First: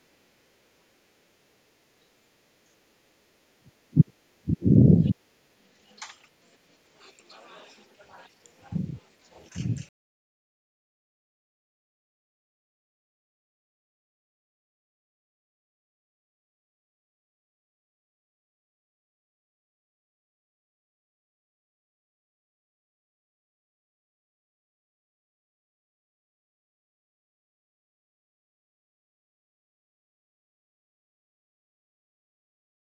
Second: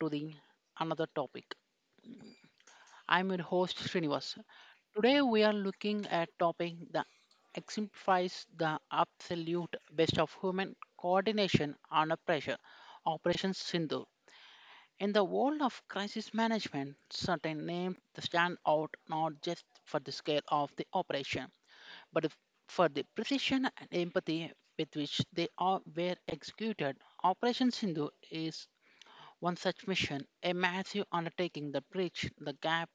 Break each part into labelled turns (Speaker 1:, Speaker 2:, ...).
Speaker 1: to the another topic. I'm your host Srinivas. Today we are looking at topic that exemplifies the absolute best of human coordination under pressure, Operation Sindhu. In the world of crisis management, certain names stand out not just for the scale of the operation, but f- for the precision and empathy with which they are were executed. Operation Sindhu is one such mission, a massive undertaking that bridged the gap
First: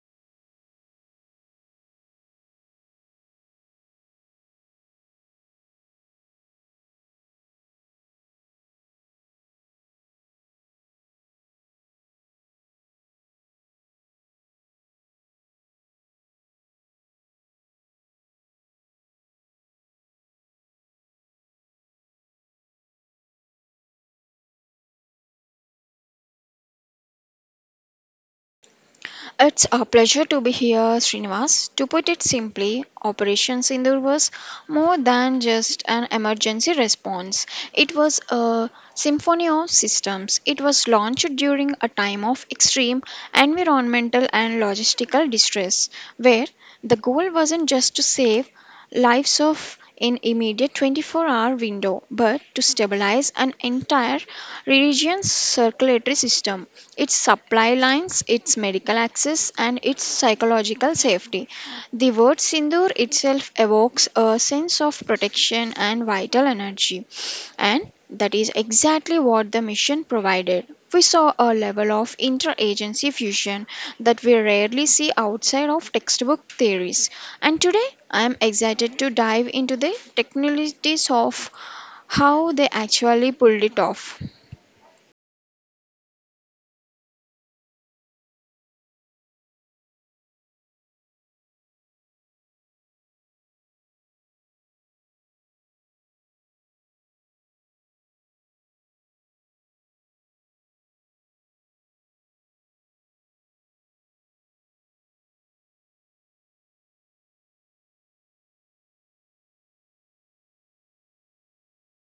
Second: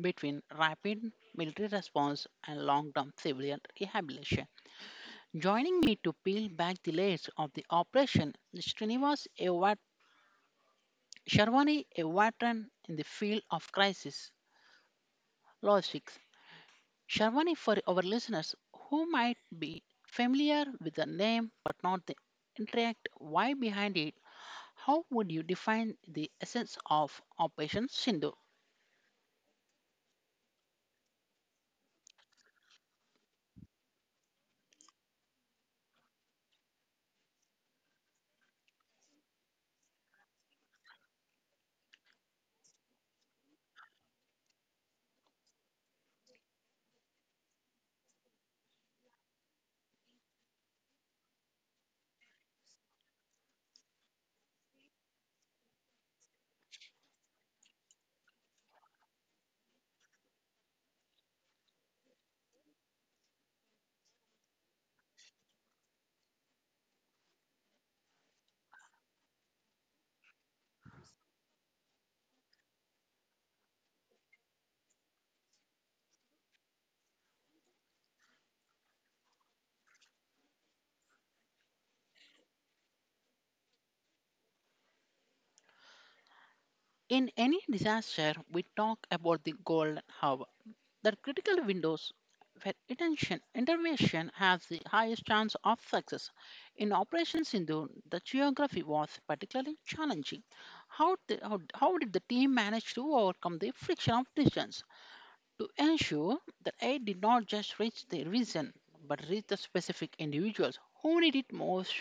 Speaker 1: between rapid military response and long term civilian rehabilitation. Joining me to peel back the layers of the operation is Sharwani, a veteran in the field of crisis logistics. Sharwani, for our listeners who might be familiar with the name but not the intricate why behind it, how would you define the essence of Operation Sindhu?
Speaker 2: It's a pleasure to be here, Srinivas. To put it simply, Operation Sindoor was more than just an emergency response. It was a symphony of systems. It was launched during a time of extreme environmental and logistical distress, where the goal wasn't just to save lives of an immediate 24-hour window, but to stabilize an entire region's circulatory system, its supply lines, its medical access, and its psychological safety. The word Sindoor itself evokes a sense of protection and vital energy, and that is exactly what the mission provided. We saw a level of interagency fusion that we rarely see outside of textbook theories. And today, I am excited to dive into the technicalities of how they actually pulled it off.
Speaker 1: In any disaster, we talk about the golden hour, the critical windows where attention intervention has the highest chance of success. In Operation Sindhu, the geography was particularly challenging. How did the team manage to overcome the friction of distance to ensure that aid did not just reach the region but reach the specific individuals who need it most?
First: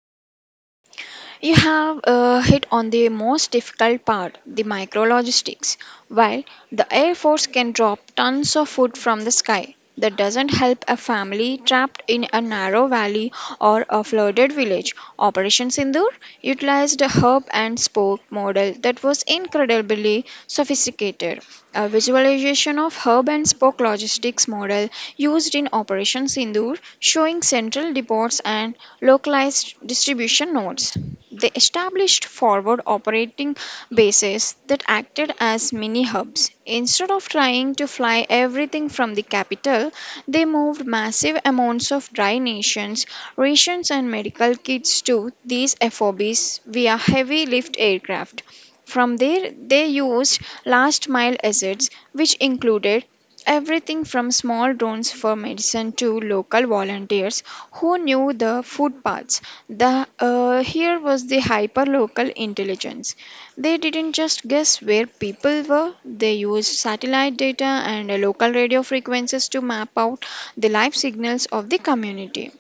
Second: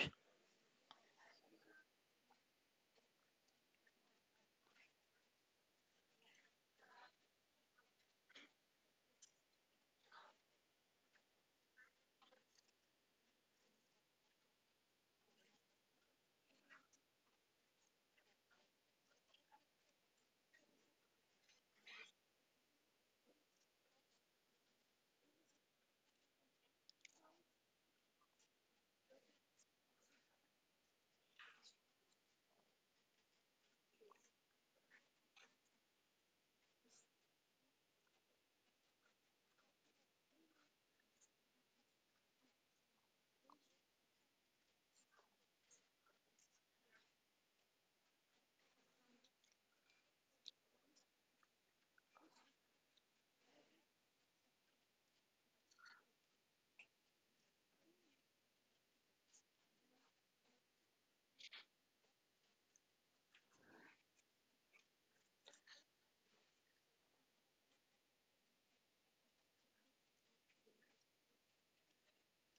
Speaker 2: You have hit on the most difficult part, the micrologistics. While the Air Force can drop tons of food from the sky, that doesn't help a family trapped in a narrow valley or a flooded village. Operation Sindoor utilized a herb and spoke model that was incredibly sophisticated. A visualization of herb and spoke logistics model used in Operation Sindoor, showing central depots and localized distribution nodes. They established forward operating bases that acted as mini hubs. Instead of trying to fly everything from the capital, they moved massive amounts of dry nations, rations, and medical kits to these FOBs via heavy lift aircraft. From there, they used last mile assets, which included everything from small drones for medicine to local volunteers who knew the footpaths. Here was the hyper-local intelligence. They didn't just guess where people were, they used satellite data and local radio frequencies to map out the life signals of the community.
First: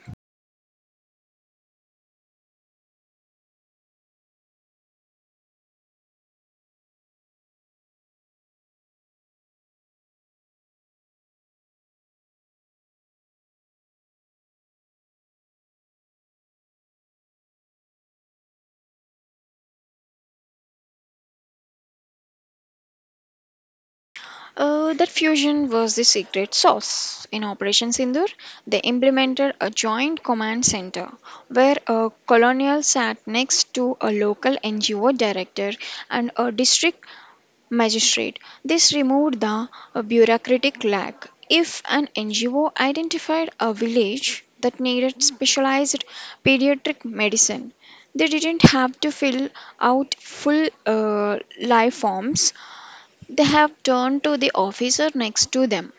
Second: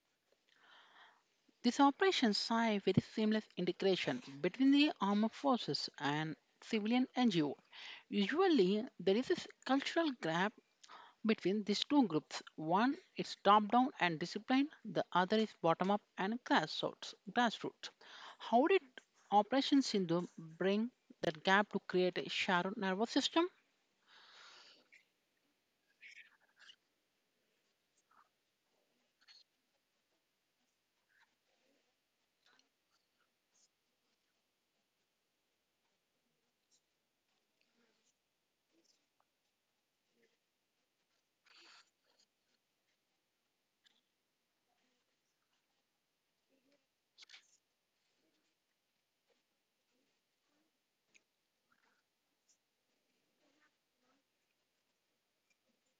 Speaker 1: These operations saw a very seamless integration between the armed forces and civilian NGO. Usually, there is a cultural gap between these two groups. One is top down and disciplined, the other is bottom up and grassroots. How did Operation Sindhu bring that gap to create a shared nervous system?
Speaker 2: That fusion was the secret sauce. In Operation Sindur, they implemented a joint command center where a colonel sat next to a local NGO director and a district magistrate. This removed the bureaucratic lag. If an NGO identified a village that needed specialized pediatric medicine, they didn't have to fill out full life forms. They have turned to the officer next to them,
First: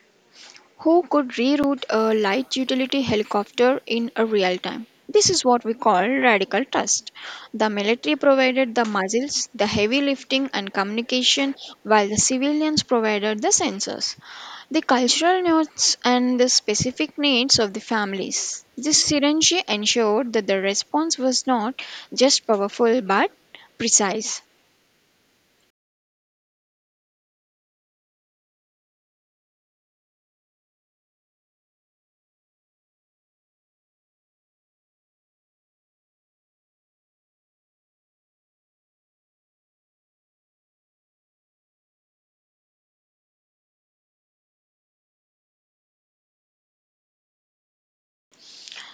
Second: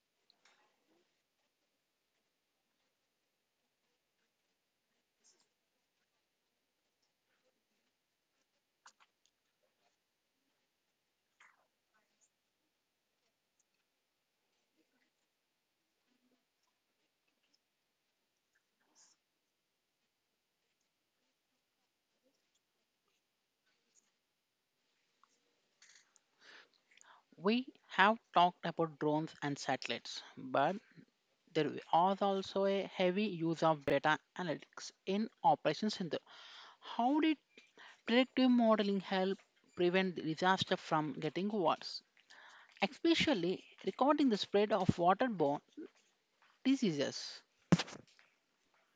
Speaker 2: who could reroute a light utility helicopter in a real time. This is what we call radical trust. The military provided the muzzles, the heavy lifting and communication, while the civilians provided the sensors, the cultural needs, and the specific needs of the families. This synergy ensured that the response was not just powerful but precise.
Speaker 1: We have talked about drones and satellites, but there was also a heavy use of data analytics in Operation Sindhu. How did predictive modeling help prevent the disaster from getting worse, especially recording the spread of waterborne diseases?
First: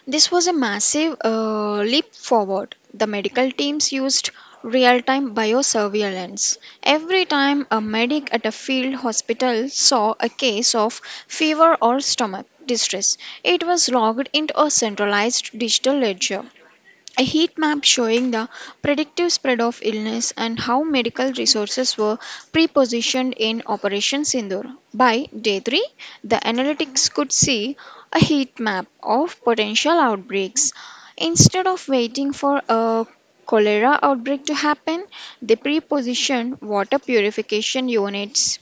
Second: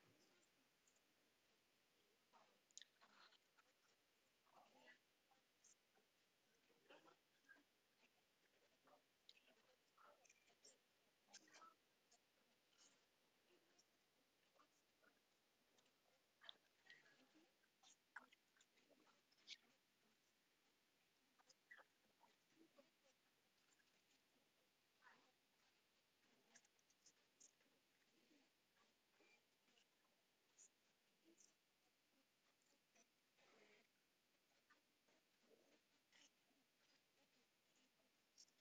Speaker 2: This was a massive leap forward. The medical teams used real time biosurveillance. Every time a medic at a field hospital saw a case of fever or stomach distress, it was logged into a centralized digital ledger. A heat map showing the predictive spread of illness and how medical resources were prepositioned in Operation Sindoor. By day 3, the analytics could see a heat map of potential outbreaks. Instead of waiting for a cholera outbreak to happen, they prepositioned water purification units.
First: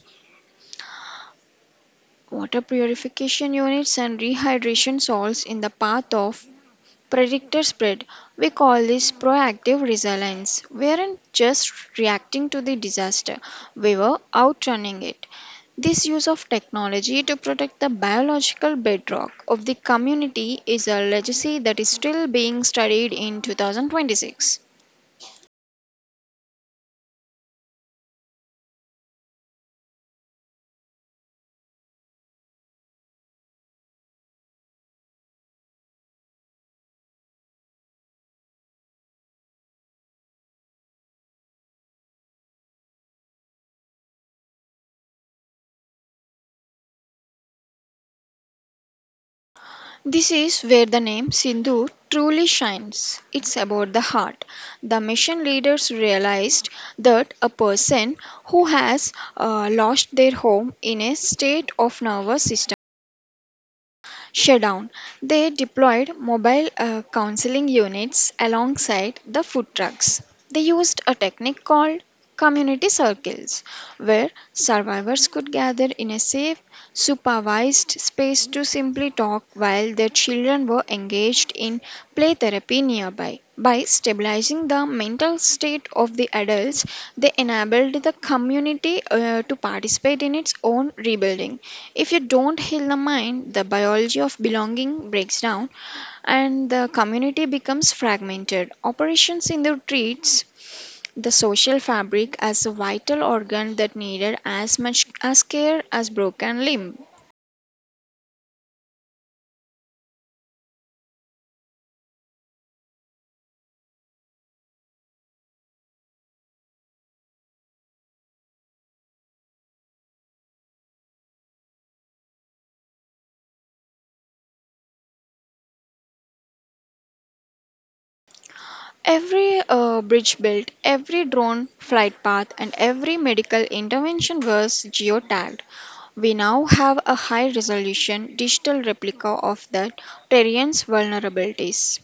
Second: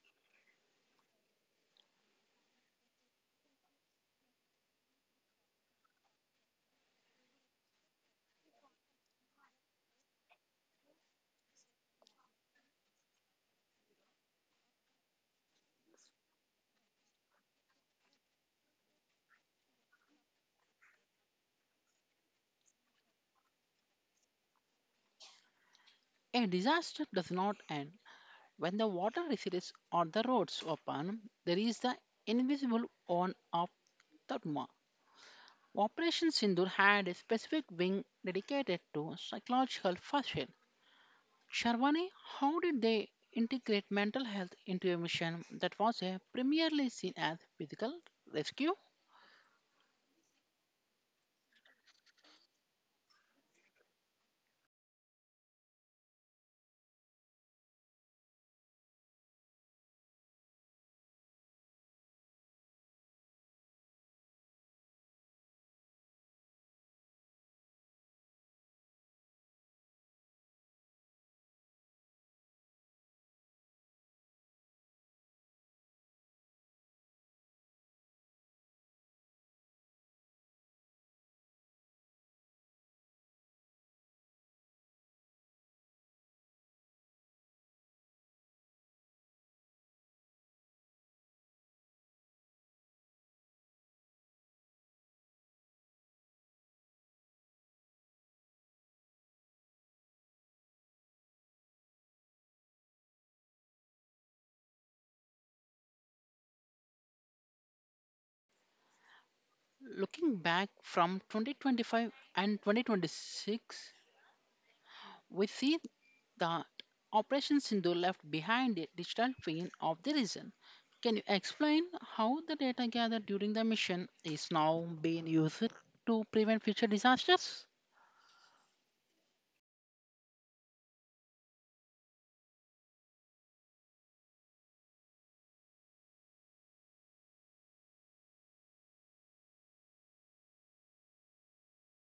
Speaker 2: Water purification units and rehydration salts in the path of predictor spread. We call this proactive resilience. We aren't just reacting to the disaster, we were outrunning it. This use of technology to protect the biological bedrock of the community is a legacy that is still being studied in 2026.
Speaker 1: A disaster does not end when the water recedes or the roads open. There is the invisible on of Tatma. Operation Sindur had a specific wing dedicated to psychological first aid. Sharwani, how did they integrate mental health into a mission that was a primarily seen as physical rescue?
Speaker 2: This is where the name Sindhu truly shines. It's about the heart. The mission leaders realized that a person who has lost their home in a state of nervous system shutdown. They deployed mobile counseling units alongside the food trucks. They used a technique called community circles, where survivors could gather in a safe, supervised space to simply talk while their children were engaged in play therapy nearby. By stabilizing the mental state of the adults, they enabled the community to participate in its own rebuilding. If you don't heal the mind, the biology of belonging breaks down and the community becomes fragmented. Operations in the treats the social fabric as a vital organ that needed as much as care as broken limb.
Speaker 1: Looking back from 2025 and 2026, we see that Operation Sindhu left behind a digital twin of the region. Can you explain how the data gathered during the mission is now being used to prevent future disasters?
Speaker 2: Every bridge built, every drone flight path, and every medical intervention was geotagged. We now have a high resolution digital replica of the terrain's vulnerabilities.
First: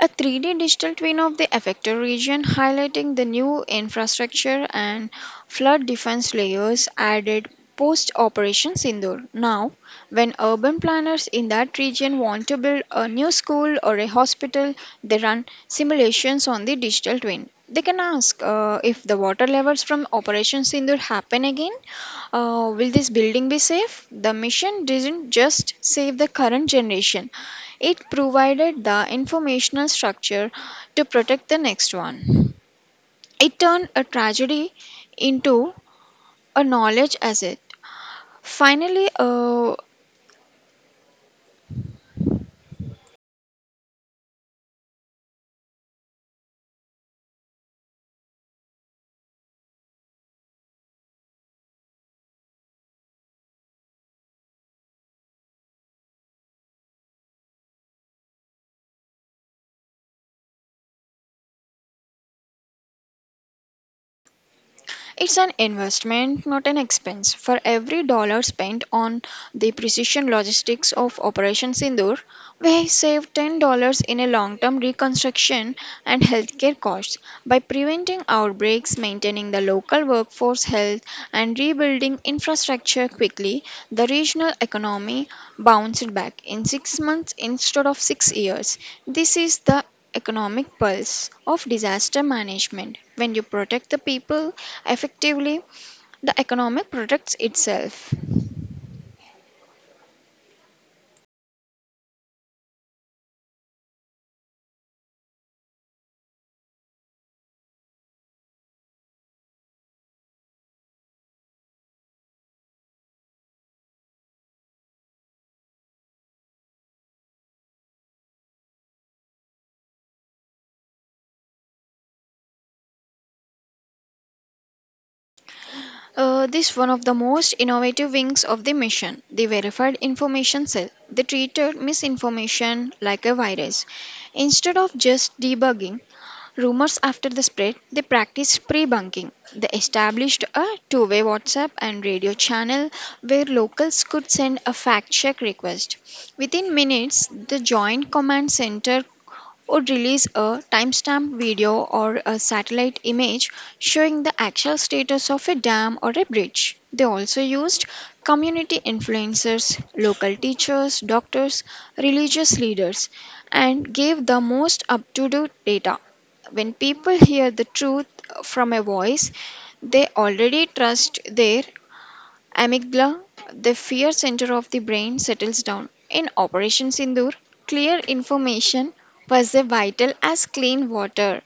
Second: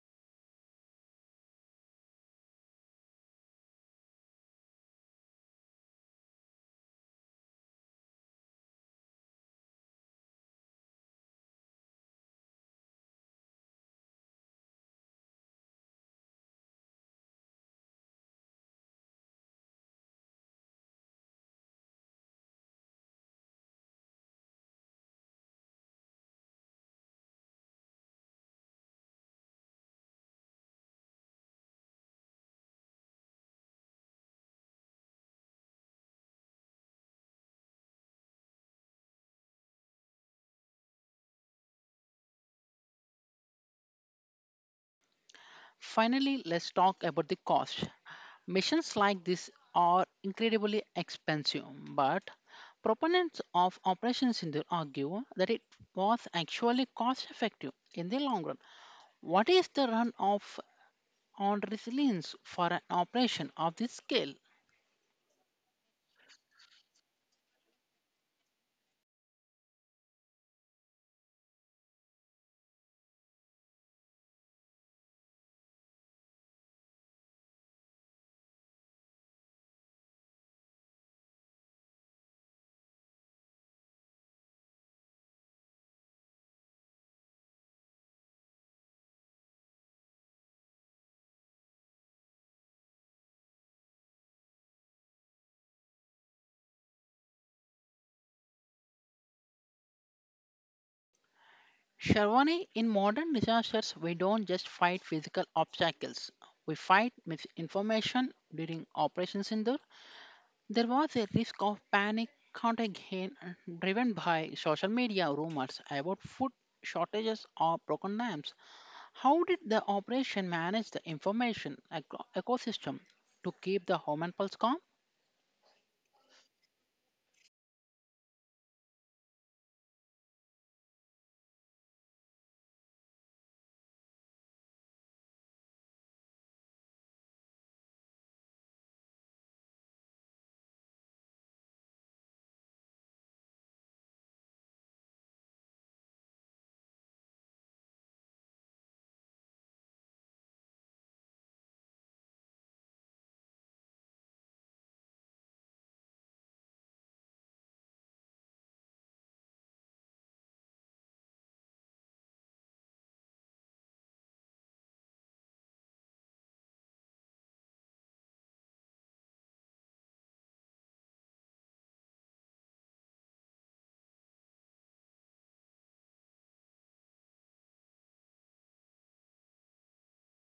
Speaker 2: A 3D digital twin of the affected region, highlighting the new infrastructure and flood defense layers added post Operation Sindoor. Now, when urban planners in that region want to build a new school or a hospital, they run simulations on the digital twin. They can ask, if the water levels from Operation Sindoor happen again, will this building be safe? The mission did not just save the current generation, it provided the informational structure to protect the next one. It turned a tragedy into a knowledge asset. Finally, uh,
Speaker 1: Finally, let's talk about the cost. Missions like this are incredibly expensive, but proponents of Operation Sindur argue that it was actually cost effective in the long run. What is the run off on resilience for an operation of this scale?
Speaker 2: It's an investment, not an expense. For every dollar spent on the precision logistics of Operation Sindoor, we save $10 in a long term reconstruction and healthcare costs by preventing outbreaks, maintaining the local workforce health, and rebuilding infrastructure quickly. The regional economy bounced back in 6 months instead of 6 years. This is the economic pulse of disaster management. When you protect the people effectively, the economic protects itself.
Speaker 1: Sharwani, in modern disasters, we don't just fight physical obstacles. We fight misinformation during Operation Sindur, there was a risk of panic contagion driven by social media rumors about food shortages or broken dams. How did the operation manage the ecosystem to keep the human pulse calm?
Speaker 2: This one of the most innovative wings of the mission, the verified information cell. They treated misinformation like a virus. Instead of just debugging rumors after the spread, they practiced pre-bunking. They established a two-way WhatsApp and radio channel where locals could send a fact-check request. Within minutes, the Joint Command Center or release a timestamp video or a satellite image showing the actual status of a dam or a bridge. They also used community influencers, local teachers, doctors, religious leaders, and gave the most up to date data. When people hear the truth from a voice they already trust, their amygdala, the fear center of the brain, settles down. In Operation Sindoor, clear information was as vital as clean water.